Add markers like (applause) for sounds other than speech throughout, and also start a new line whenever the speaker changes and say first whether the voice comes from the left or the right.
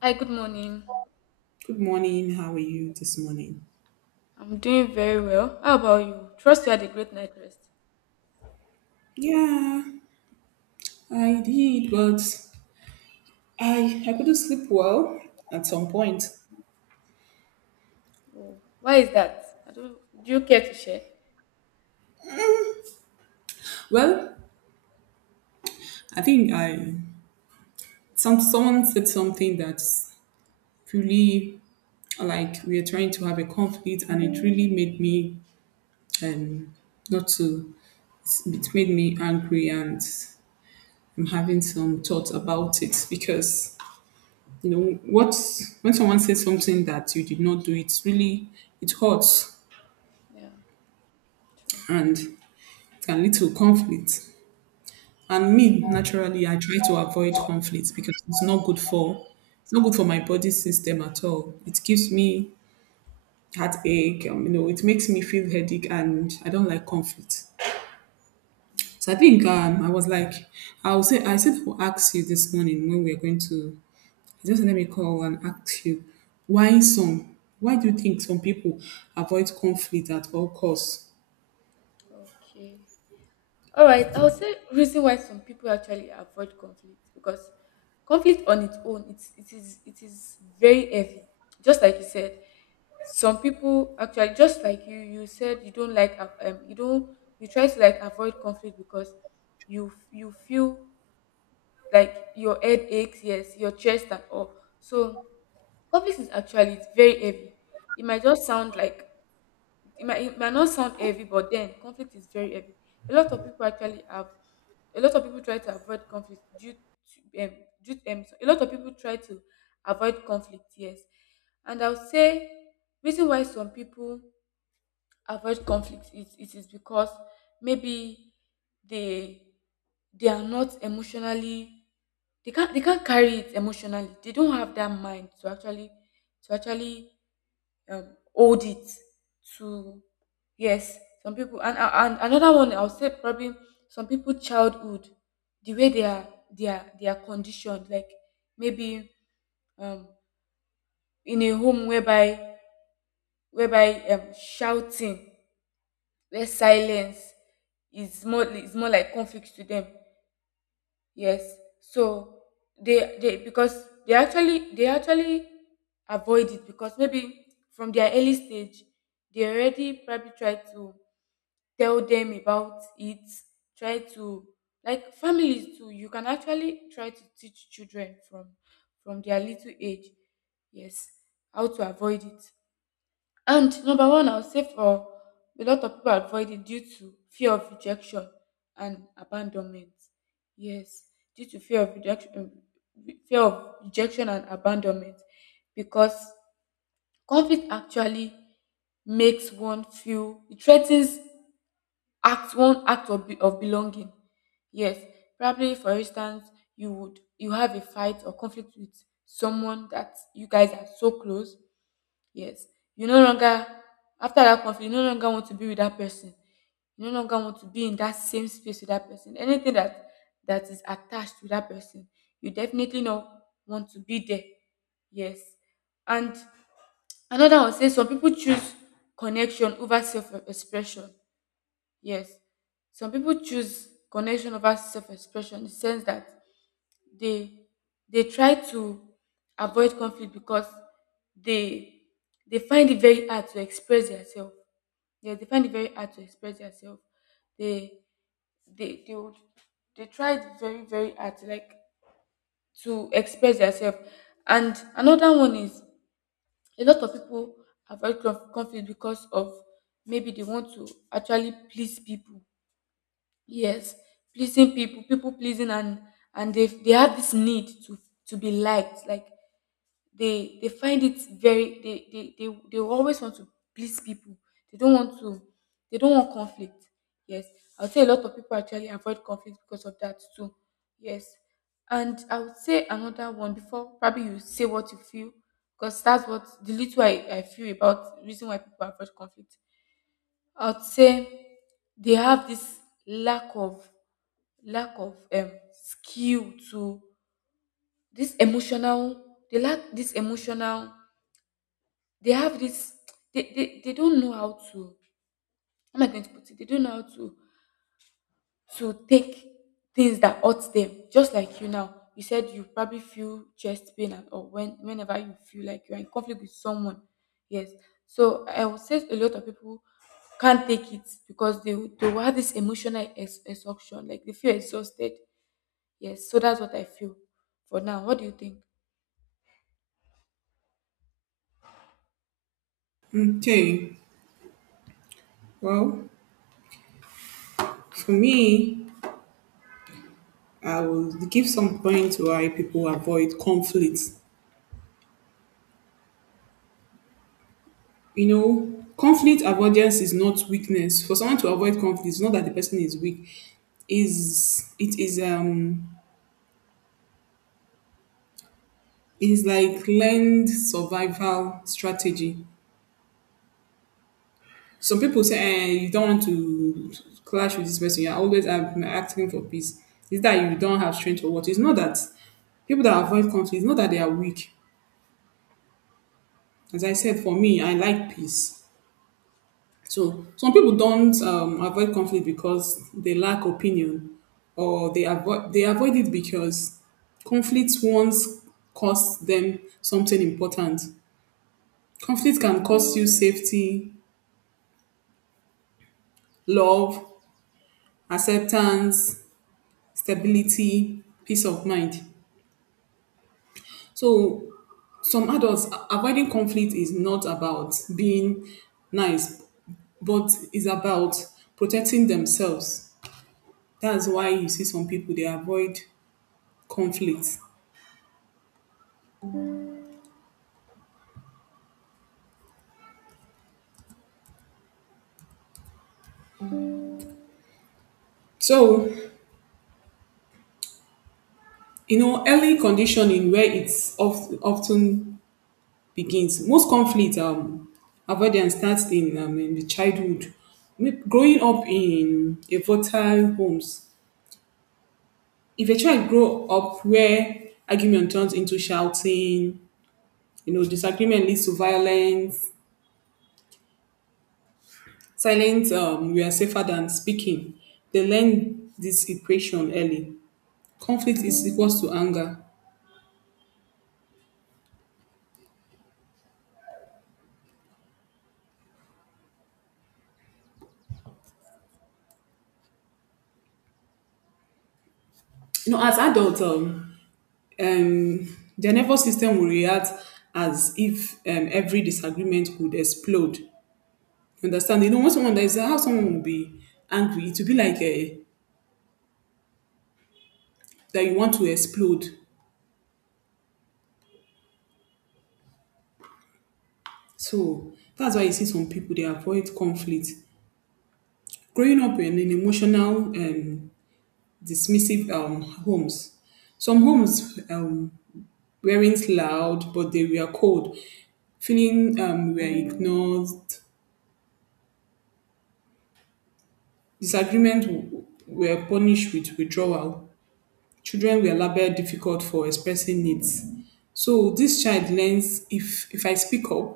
left: Hi, good morning.
right: Good morning. How are you this morning?
left: I'm doing very well. How about you? Trust you had a great night rest.
right: Yeah, I did, but I couldn't sleep well at some point.
left: Oh, why is that? I don't, do you care to share?
right: Well, I think I some someone said something that's really like we are trying to have a conflict, and it really made me um not to it made me angry, and I'm having some thoughts about it because you know what when someone says something that you did not do, it hurts
left: Yeah, true.
right: and can lead to conflict. And me, naturally, I try to avoid conflict because it's not good for my body system at all. It gives me heartache. It makes me feel headache, and I don't like conflict. So I think I was like, I said I will ask you this morning when we are going to just let me call and ask you why do you think some people avoid conflict at all costs?
left: Okay. All right. I'll say reason why some people actually avoid conflict because conflict on its own, it is very heavy. Just like you said, some people actually, just like you said, you don't like, you don't, you try to like avoid conflict because you feel like your head aches, yes, your chest and all. So coffee is actually, it's very heavy. It might just sound like it might not sound heavy, but then conflict is very heavy. A lot of people actually have a lot of people try to avoid conflict due to so a lot of people try to avoid conflict, yes. And I'll say reason why some people avoid conflict, it is because maybe they they are not emotionally, they can't carry it emotionally, they don't have that mind to actually to actually um, hold it to, yes, some people. And another one I'll say, probably some people childhood, the way they are conditioned, like maybe, um in a home whereby, shouting, where silence is more like conflict to them, yes. So they because they actually avoid it because maybe from their early stage they already probably try to tell them about it, try to, like families too, you can actually try to teach children from their little age, yes, how to avoid it. And number one, I would say, for a lot of people avoid it due to fear of rejection and abandonment. Yes, due to fear of rejection and abandonment, because conflict actually makes one feel, it threatens act one act of, be, of belonging. Yes, probably for instance, you have a fight or conflict with someone that you guys are so close. Yes, you no longer, after that conflict, you no longer want to be with that person. You no longer want to be in that same space with that person. Anything that is attached to that person, you definitely not want to be there. Yes. And another one says, some people choose connection over self-expression. Yes, some people choose connection over self-expression, in the sense that they they try to avoid conflict because they they find it very hard to express themselves. Yeah, they find it very hard to express themselves. They, would, they tried very hard to like to express themselves. And another one is, a lot of people avoid conflict because of, maybe they want to actually please people. Yes, pleasing people, people pleasing, and they have this need to be liked, like they find it very they they always want to please people. They don't want to, they don't want conflict, yes. I would say a lot of people actually avoid conflict because of that too, yes. And I would say another one, before probably you say what you feel, because that's what the little I feel about reason why people avoid conflict. I would say they have this lack of, skill to, this emotional, they lack this emotional, they have this, they don't know how to, how am I going to put it, they don't know how to take things that hurt them, just like you now, you said you probably feel chest pain and, or when whenever you feel like you're in conflict with someone, yes. So I would say a lot of people can't take it because they will have this emotional exhaustion, like they feel exhausted. Yes, so that's what I feel for now. What do you think?
right: Okay, well, for me, I will give some points why people avoid conflict. You know, conflict avoidance is not weakness. For someone to avoid conflict, it's not that the person is weak. Is it is It's like learned survival strategy. Some people say, eh, you don't want to clash with this person. You're always asking for peace. Is that you don't have strength or what? It's not that people that avoid conflict. It's not that they are weak. As I said, for me, I like peace. So some people don't avoid conflict because they lack opinion, or they avoid it because conflict once cost them something important. Conflict can cost you safety, love, acceptance, stability, peace of mind. So some adults avoiding conflict is not about being nice, but is about protecting themselves. That's why you see some people they avoid conflict. So, you know, early conditioning where often begins. Most conflict avoidance starts in the childhood. Growing up in a volatile homes. If a child grow up where argument turns into shouting, you know, disagreement leads to violence, silence we are safer than speaking. They learn this equation early. Conflict is equals to anger. You know, as adults, their nervous system will react as if every disagreement could explode. You understand? You know, when someone that is how someone will be angry, it will be like a, that you want to explode. So that's why you see some people they avoid conflict. Growing up in emotional dismissive homes, some homes weren't loud, but they were cold. Feeling were ignored, disagreement were punished with withdrawal. Children were labeled difficult for expressing needs. So this child learns if I speak up,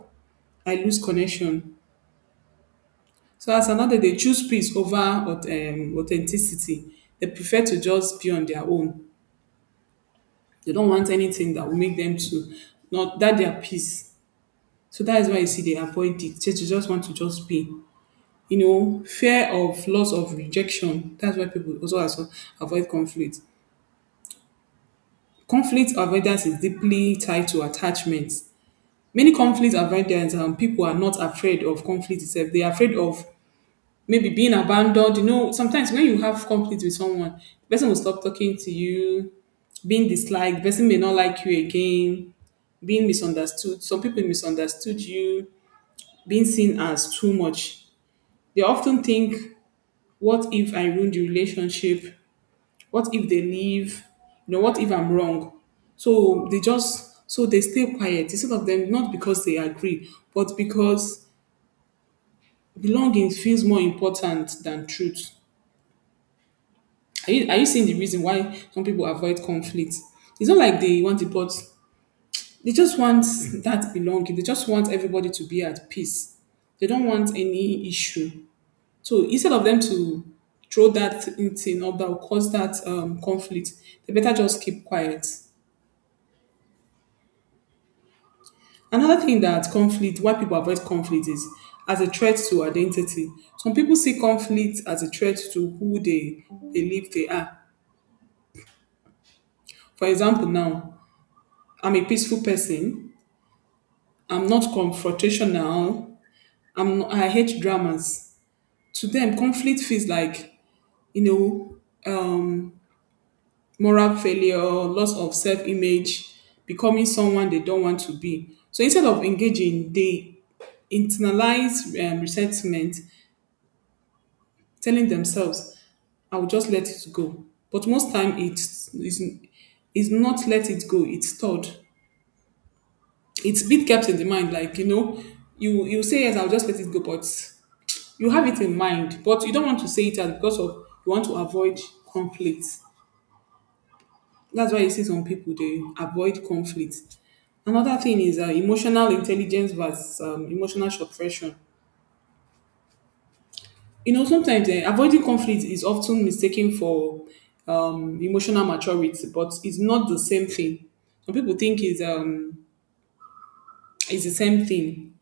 right: I lose connection. So as another, they choose peace over authenticity. They prefer to just be on their own. They don't want anything that will make them to not that their peace. So that is why you see they avoid it. Just they just want to just be. You know, fear of loss of rejection. That's why people also avoid conflict. Conflict avoidance is deeply tied to attachment. Many conflict avoidance, people are not afraid of conflict itself. They are afraid of maybe being abandoned. You know, sometimes when you have conflict with someone, the person will stop talking to you, being disliked, the person may not like you again, being misunderstood. Some people misunderstood you, being seen as too much. They often think, what if I ruin the relationship? What if they leave? You know, what if I'm wrong? So they just so they stay quiet instead of them not because they agree, but because belonging feels more important than truth. Are you seeing the reason why some people avoid conflict? It's not like they want it, but they just want that belonging. They just want everybody to be at peace. They don't want any issue. So instead of them to throw that in thing up that will cause that conflict, they better just keep quiet. Another thing that conflict, why people avoid conflict is as a threat to identity. Some people see conflict as a threat to who they believe they are. For example, now I'm a peaceful person. I'm not confrontational. I hate dramas. To them, conflict feels like you know um, moral failure, loss of self-image, becoming someone they don't want to be. So instead of engaging, they internalize resentment, telling themselves, "I will just let it go." But most time, it's not let it go. It's stored. It's been kept in the mind like you know you say yes, I'll just let it go, but you have it in mind, but you don't want to say it out because of you want to avoid conflict. That's why you see some people they avoid conflict. Another thing is emotional intelligence versus emotional suppression. You know, sometimes avoiding conflict is often mistaken for emotional maturity, but it's not the same thing. Some people think it's the same thing.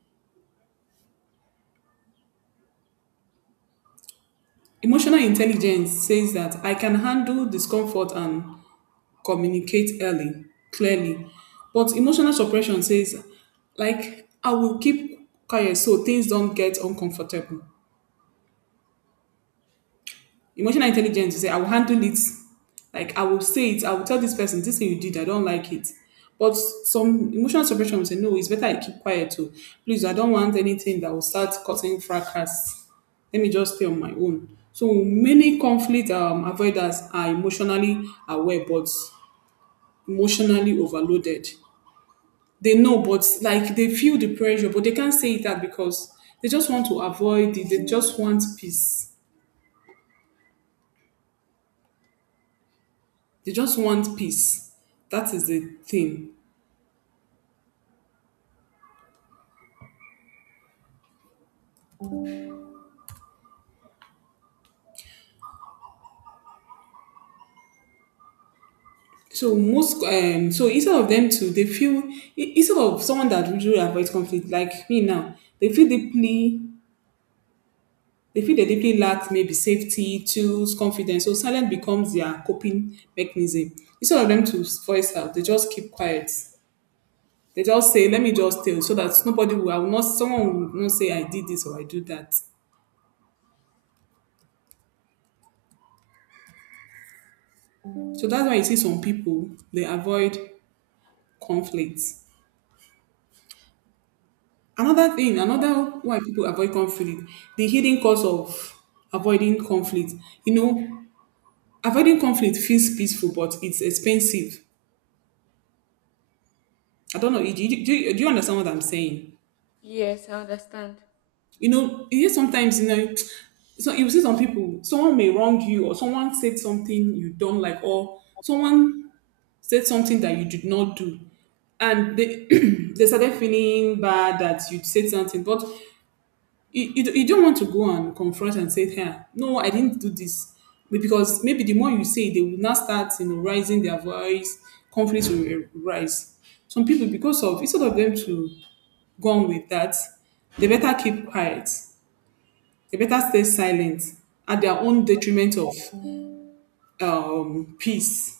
right: Emotional intelligence says that I can handle discomfort and communicate early, clearly. But emotional suppression says, like, I will keep quiet so things don't get uncomfortable. Emotional intelligence, you say, I will handle it. Like, I will say it. I will tell this person, this thing you did, I don't like it. But some emotional suppression will say, no, it's better I keep quiet too. Please, I don't want anything that will start causing fracas. Let me just stay on my own. So many conflict avoiders are emotionally aware, but emotionally overloaded. They know, but like they feel the pressure, but they can't say it out because they just want to avoid it. They just want peace. They just want peace. That is the thing. So most so instead of them to instead of someone that usually avoids conflict like me now, they feel they deeply lack maybe safety, tools, confidence. So silence becomes their coping mechanism. Instead of them to voice out, they just keep quiet. They just say, let me just tell so that nobody will I will not someone will not say I did this or I do that. So that's why you see some people they avoid conflict. Another thing, another why people avoid conflict, the hidden cause of avoiding conflict. You know, avoiding conflict feels peaceful, but it's expensive. I don't know. Do you understand what I'm saying?
left: Yes, I understand.
right: You know, it is sometimes, you know, so you see some people, someone may wrong you, or someone said something you don't like, or someone said something that you did not do and they (clears throat) they started feeling bad that you said something. But you don't want to go and confront and say, hey, no, I didn't do this. But because maybe the more you say, they will now start, you know, raising their voice, conflicts will rise. Some people, because of, instead of them to go on with that, they better keep quiet. They better stay silent at their own detriment of peace.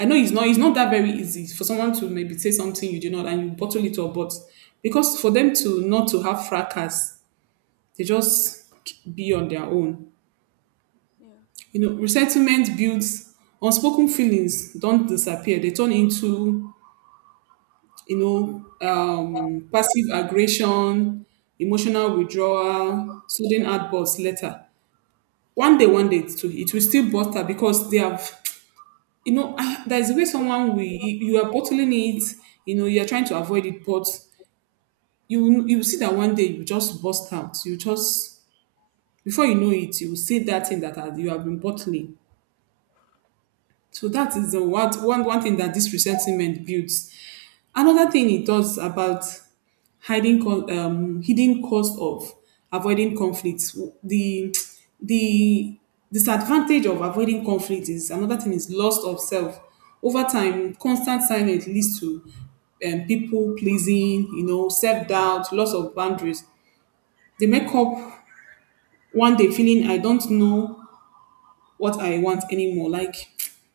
right: I know it's not that very easy for someone to maybe say something you do not and you bottle it up, but because for them to not to have fracas, they just be on their own.
left: Yeah.
right: You know, resentment builds. Unspoken feelings don't disappear. They turn into, you know, passive aggression, emotional withdrawal, sudden outbursts later. One day, it will still butter because they have, you know, ah, there's a way someone will, you are bottling it, you know, you are trying to avoid it, but you will see that one day you just burst out. You just, before you know it, you will say that thing that you have been bottling. So that is the what one one thing that this resentment builds. Another thing it does about hidden cost of avoiding conflicts. The the disadvantage of avoiding conflict is another thing is loss of self. Over time, constant silence leads to people pleasing, you know, self doubt, loss of boundaries. They make up one day feeling I don't know what I want anymore. Like,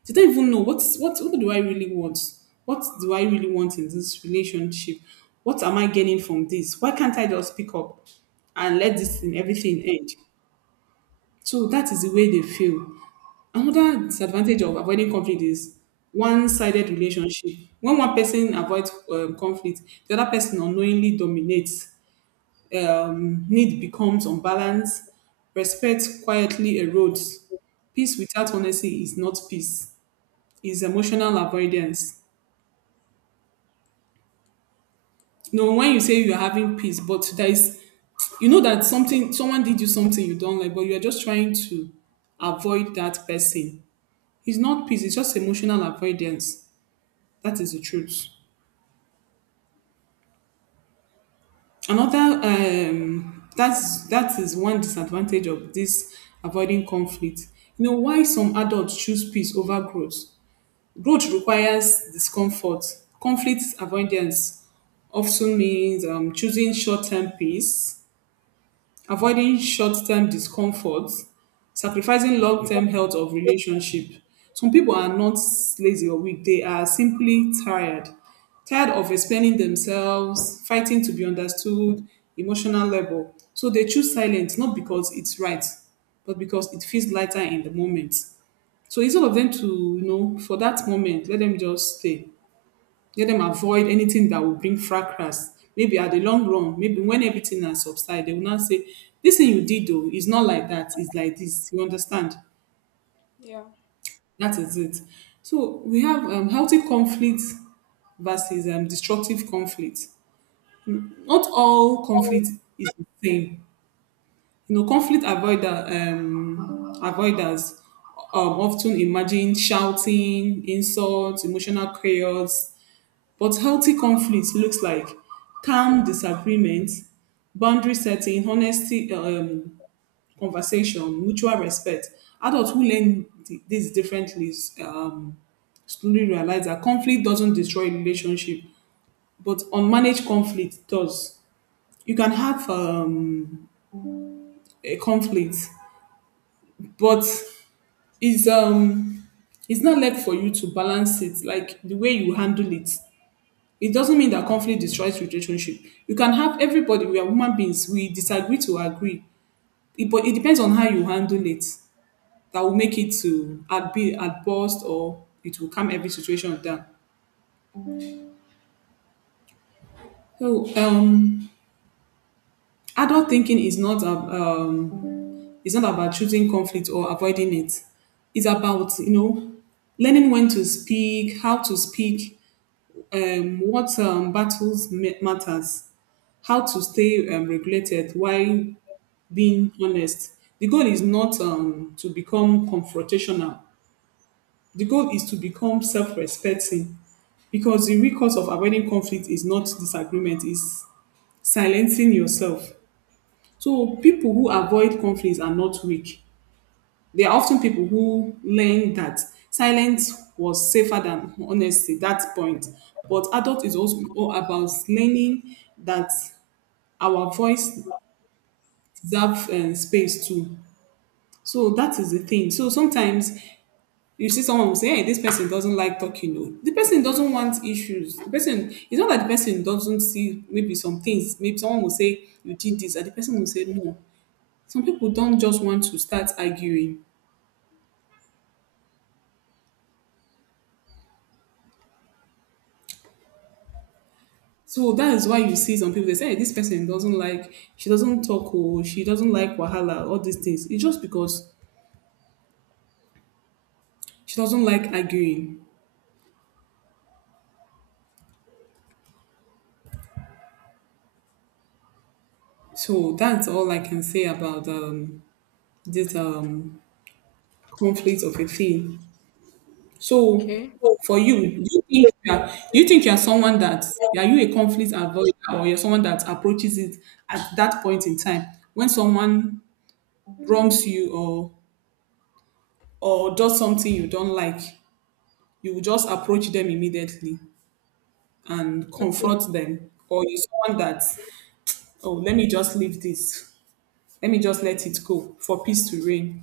right: they don't even know what do I really want? What do I really want in this relationship? What am I getting from this? Why can't I just pick up and let this thing everything end? So that is the way they feel. Another disadvantage of avoiding conflict is one-sided relationship. When one person avoids conflict, the other person unknowingly dominates need becomes unbalanced, respect quietly erodes. Peace without honesty is not peace. It's emotional avoidance. You know, when you say you're having peace, but there is, you know that something, someone did you something you don't like, but you're just trying to avoid that person. It's not peace. It's just emotional avoidance. That is the truth. Another, that's that is one disadvantage of this avoiding conflict. You know why some adults choose peace over growth. Growth requires discomfort. Conflict avoidance often means choosing short-term peace, avoiding short-term discomfort, sacrificing long-term health of relationship. Some people are not lazy or weak; they are simply tired, tired of explaining themselves, fighting to be understood, emotional labor. So they choose silence not because it's right, but because it feels lighter in the moment. So instead of them to, you know, for that moment, let them just stay. Let them avoid anything that will bring fracas. Maybe at the long run, maybe when everything has subsided, they will not say, this thing you did though is not like that, it's like this. You understand?
left: Yeah.
right: That is it. So we have healthy conflict versus destructive conflict. Not all conflict is the same. You know, avoiders often imagine shouting, insults, emotional chaos. But healthy conflict looks like calm disagreement, boundary setting, honesty, conversation, mutual respect. Adults who learn these differently um, slowly realize that conflict doesn't destroy relationship, but unmanaged conflict does. You can have a conflict, but it's um, it's not left for you to balance it like the way you handle it. It doesn't mean that conflict destroys relationship. You can have everybody, we are human beings, we disagree to agree. It, but it depends on how you handle it. That will make it to at be at best or it will calm every situation down. So adult thinking is not it's not about choosing conflict or avoiding it. It's about, you know, learning when to speak, how to speak, what battles matters, how to stay regulated while being honest. The goal is not to become confrontational. The goal is to become self-respecting, because the real cause of avoiding conflict is not disagreement, is silencing yourself. So people who avoid conflicts are not weak. They are often people who learn that silence was safer than honesty, that point. But adult is also all about learning that our voice deserve space too. So that is the thing. So sometimes you see someone will say, hey, this person doesn't like talking. No, the person doesn't want issues. The person, it's not that the person doesn't see maybe some things. Maybe someone will say, you did this, and the person will say, no. Some people don't just want to start arguing. So that is why you see some people, they say, hey, this person doesn't like, she doesn't talk, or she doesn't like Wahala, all these things. It's just because she doesn't like arguing. So that's all I can say about this conflict of a thing. So
left: Okay.
right: for you, do you think you are, do you think you are someone that are you a conflict avoider or you're someone that approaches it at that point in time when someone wrongs you or does something you don't like, you will just approach them immediately and
left: Okay.
right: confront them, or you're someone that oh let me just leave this, let me just let it go for peace to reign.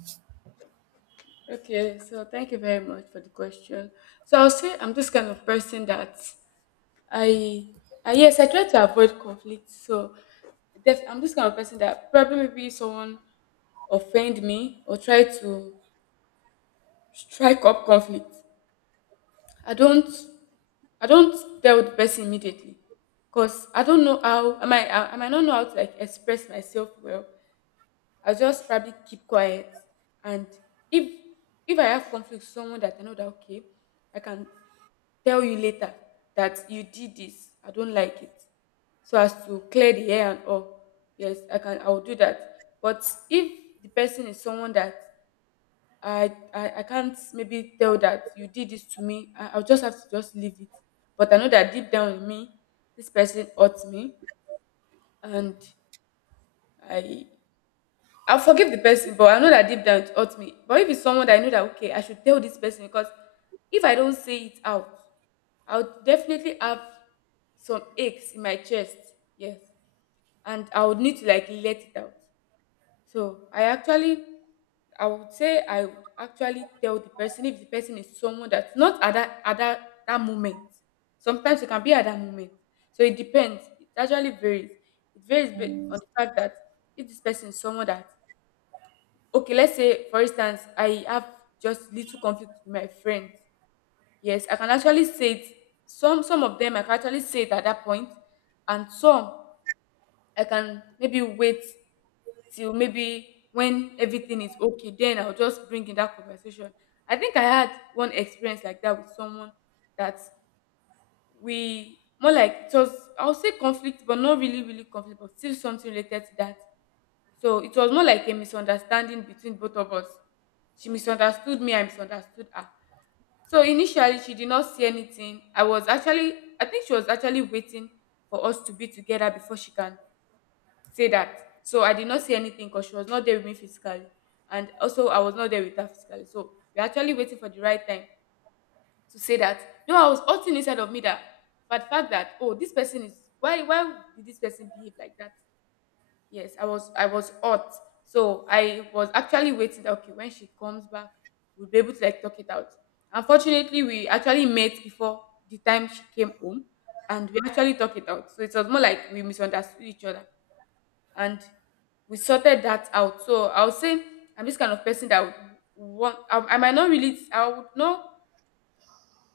left: Okay, so thank you very much for the question. So I'll say I'm this kind of person that I, I yes, I try to avoid conflict. So, I'm this kind of person that probably maybe someone offend me or try to strike up conflict. I don't, I don't tell the person immediately because I don't know I might not know how to like express myself well. I just probably keep quiet, and if I have conflict with someone that I know that, okay, I can tell you later that you did this, I don't like it, so as to clear the air and all. Yes, I'll do that. But if the person is someone that I can't maybe tell that you did this to me, I'll just have to just leave it. But I know that deep down in me, this person hurts me. And i I'll forgive the person, but I know that deep down it hurts me. But if it's someone that I know that, okay, I should tell this person because if I don't say it out, I'll definitely have some aches in my chest. Yes. And I would need to like let it out. So I actually, I would say I would actually tell the person if the person is someone that's not at that, that moment. Sometimes it can be at that moment. So it depends. It actually varies. It varies, on the fact that if this person is someone that, okay, let's say for instance, I have just little conflict with my friends. Yes, I can actually say it. Some of them I can actually say it at that point, and some I can maybe wait till maybe when everything is okay, then I'll just bring in that conversation. I think I had one experience like that with someone that, we more like, it was, I'll say conflict but not really conflict, but still something related to that. So it was more like a misunderstanding between both of us. She misunderstood me, I misunderstood her. So initially, she did not see anything. I was actually, I think she was actually waiting for us to be together before she can say that. So I did not see anything because she was not there with me physically. And also I was not there with her physically. So we are actually waiting for the right time to say that. No, I was hurting inside of me that, but the fact that, oh, this person is, why did this person behave like that? Yes, I was hot. So I was actually waiting that, okay, when she comes back, we'll be able to like talk it out. Unfortunately, we actually met before the time she came home, and we actually talked it out. So it was more like we misunderstood each other, and we sorted that out. So I would say I'm this kind of person that would want, I might not really, I would not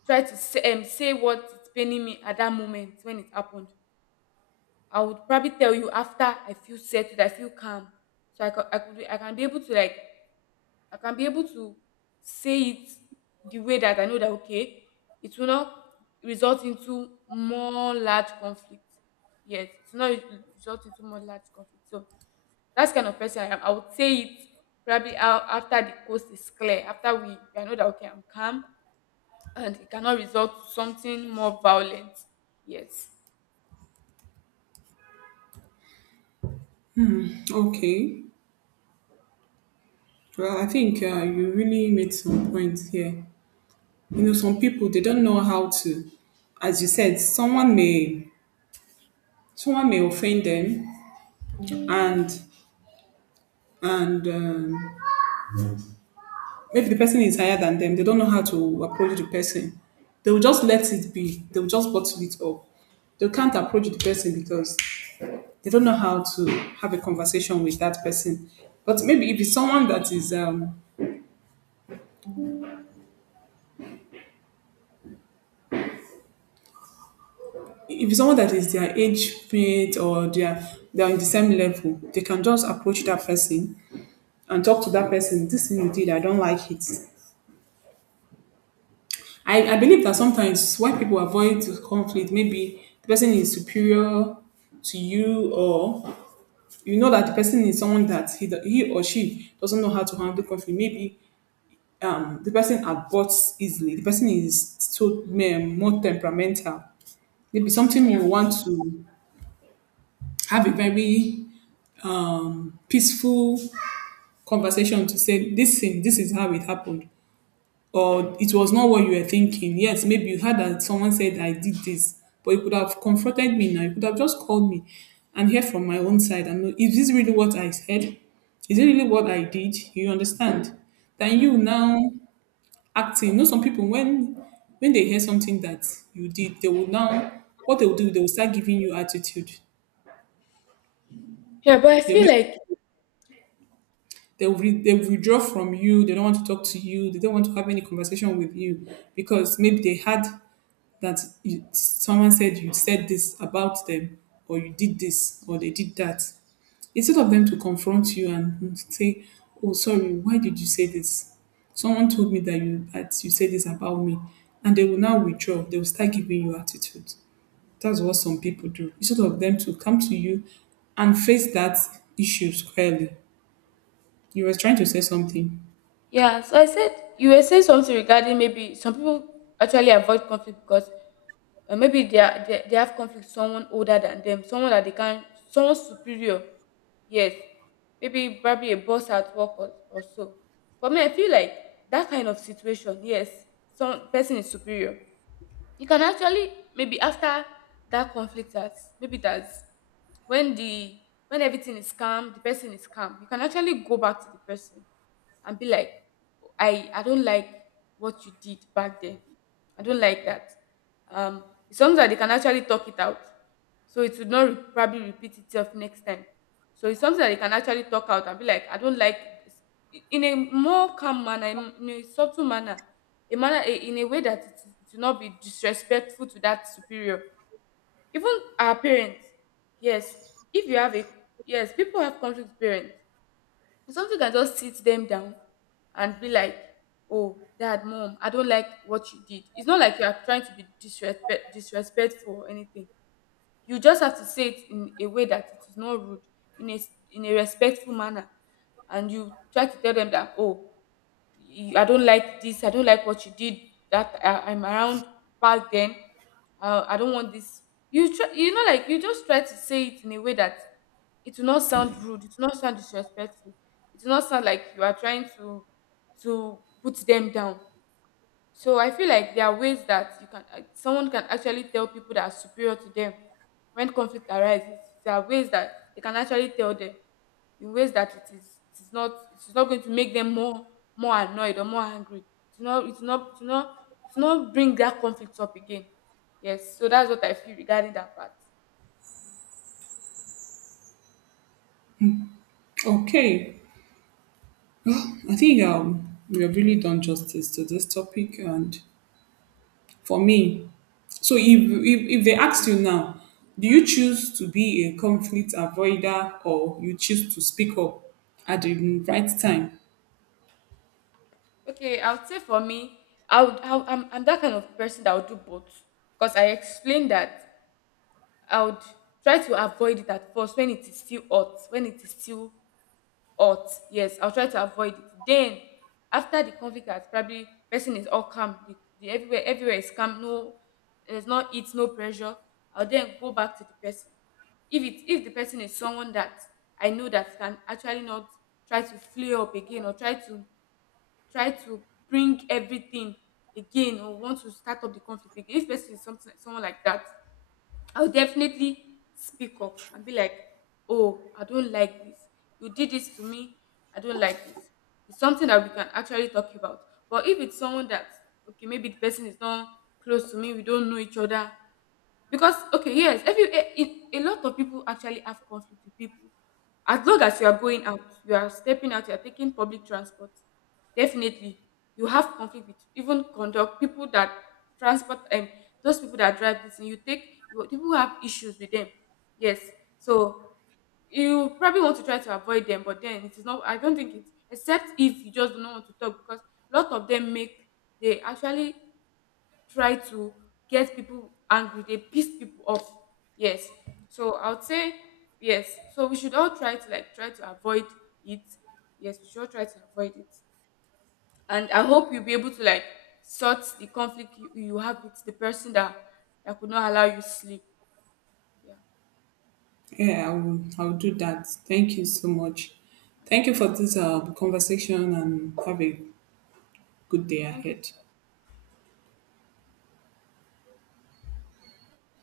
left: try to say, say what is paining me at that moment when it happened. I would probably tell you after I feel settled, I feel calm. So I could be, I can be able to like I can be able to say it the way that I know that, okay, it will not result into more large conflict. Yes, it will not result into more large conflict. So that's kind of person I am. I would say it probably out after the coast is clear, after we, I know that, okay, I'm calm, and it cannot result to something more violent. Yes.
right: Okay, well I think you really made some points here. You know
left: Yeah.
right: some people they don't know how to as you said someone may offend them and and maybe the person is higher than them, they don't know how to approach the person, they will just let it be, they will just bottle it up, they can't approach the person because they don't know how to have a conversation with that person. But maybe if it's someone that is if it's someone that is their age mate or they are in the same level, they can just approach that person and talk to that person, this thing you did, I don't like it. I believe that sometimes why people avoid conflict, maybe the person is superior to you, or you know that the person is someone that he or she doesn't know how to handle conflict. Maybe the person aborts easily, the person is so more temperamental. Maybe something you
left: Yeah.
right: want to have a very peaceful conversation to say, this thing, this is how it happened or it was not what you were thinking. Yes, maybe you heard that someone said I did this, but you could have confronted me now. You could have just called me and hear from my own side and know, is this really what I said? Is it really what I did? You understand? Then
left: Yeah.
right: you now acting. You know some people when they hear something that you did, they will now what they will do, they will start giving you attitude.
left: Yeah, but I
right: They may
left: feel like.
right: they will withdraw from you. They don't want to talk to you. They don't want to have any conversation with you because maybe they had that you, someone said you said this about them or you did this or they did that instead of them to confront you and say oh sorry why did you say this, someone told me that you said this about me, and they will now withdraw, they will start giving you attitude. That's what some people do instead of them to come to you and face that issue squarely. You were trying to say something.
left: Yeah, so I said you were saying something regarding maybe some people actually avoid conflict because, maybe they have conflict with someone older than them, someone that they can, someone superior. Yes, maybe probably a boss at work, or so. But me, I feel like that kind of situation, yes, some person is superior, you can actually maybe after that conflict that, maybe that's when the when everything is calm, the person is calm, you can actually go back to the person and be like, I don't like what you did back then, I don't like that, um it's something that they can actually talk it out, so it would not probably repeat itself next time. So it's something that they can actually talk out and be like, I don't like this, in a more calm manner, in a subtle manner, a manner, in a way that it will not be disrespectful to that superior. Even our parents, yes, if you have a, yes, people have conflict with parents, something can just sit them down and be like, oh, dad, mom, I don't like what you did. It's not like you are trying to be disrespectful or anything. You just have to say it in a way that it is not rude, in a in a respectful manner. And you try to tell them that, oh, you, I don't like this. I don't like what you did that I'm around back then. I don't want this. You try, you know, like, you just try to say it in a way that it will not sound rude. It will not sound disrespectful. It will not sound like you are trying to put them down. So I feel like there are ways that you can, someone can actually tell people that are superior to them when conflict arises. There are ways that they can actually tell them in ways that it is not going to make them more, annoyed or more angry. It's not it's not it's not it's not bring that conflict up again. Yes, so that's what I feel regarding that part.
right: Okay, I think we have really done justice to this topic and for me. So if, if they ask you now, do you choose to be a conflict avoider or you choose to speak up at the right time?
left: Okay, I would say, for me, I would, I'm that kind of person that would do both, because I explained that I would try to avoid it at first when it is still hot. When it is still hot, yes, I'll try to avoid it. Then, after the conflict has, probably person is all calm, the everywhere, everywhere is calm. No, there's no heat, no pressure. I'll then go back to the person. If it if the person is someone that I know that can actually not try to flare up again, or try to, try to bring everything again, or want to start up the conflict again. If person is something, someone like that, I'll definitely speak up and be like, oh, I don't like this. You did this to me. I don't like this. It's something that we can actually talk about. But if it's someone that, okay, maybe the person is not close to me, we don't know each other, because, okay, yes, a lot of people actually have conflict with people. As long as you are going out, you are stepping out, you are taking public transport. Definitely, you have conflict with even conduct people that transport, those people that drive this thing, you take, you, people who have issues with them. Yes, so you probably want to try to avoid them, but then it is not. I don't think it, except if you just do not want to talk, because a lot of them make, they actually try to get people angry, they piss people off, yes. So I would say, yes, so we should all try to like try to avoid it. Yes, we should all try to avoid it. And I hope you'll be able to like sort the conflict you have with the person that could not allow you sleep. Yeah.
right: Yeah, I will, I will do that. Thank you so much.
left: Yeah,
right: Thank
left: you're
right: you for
left: welcome.
right: this conversation and have a
left: Yeah.
right: good day
left: Thank
right: ahead.
left: you.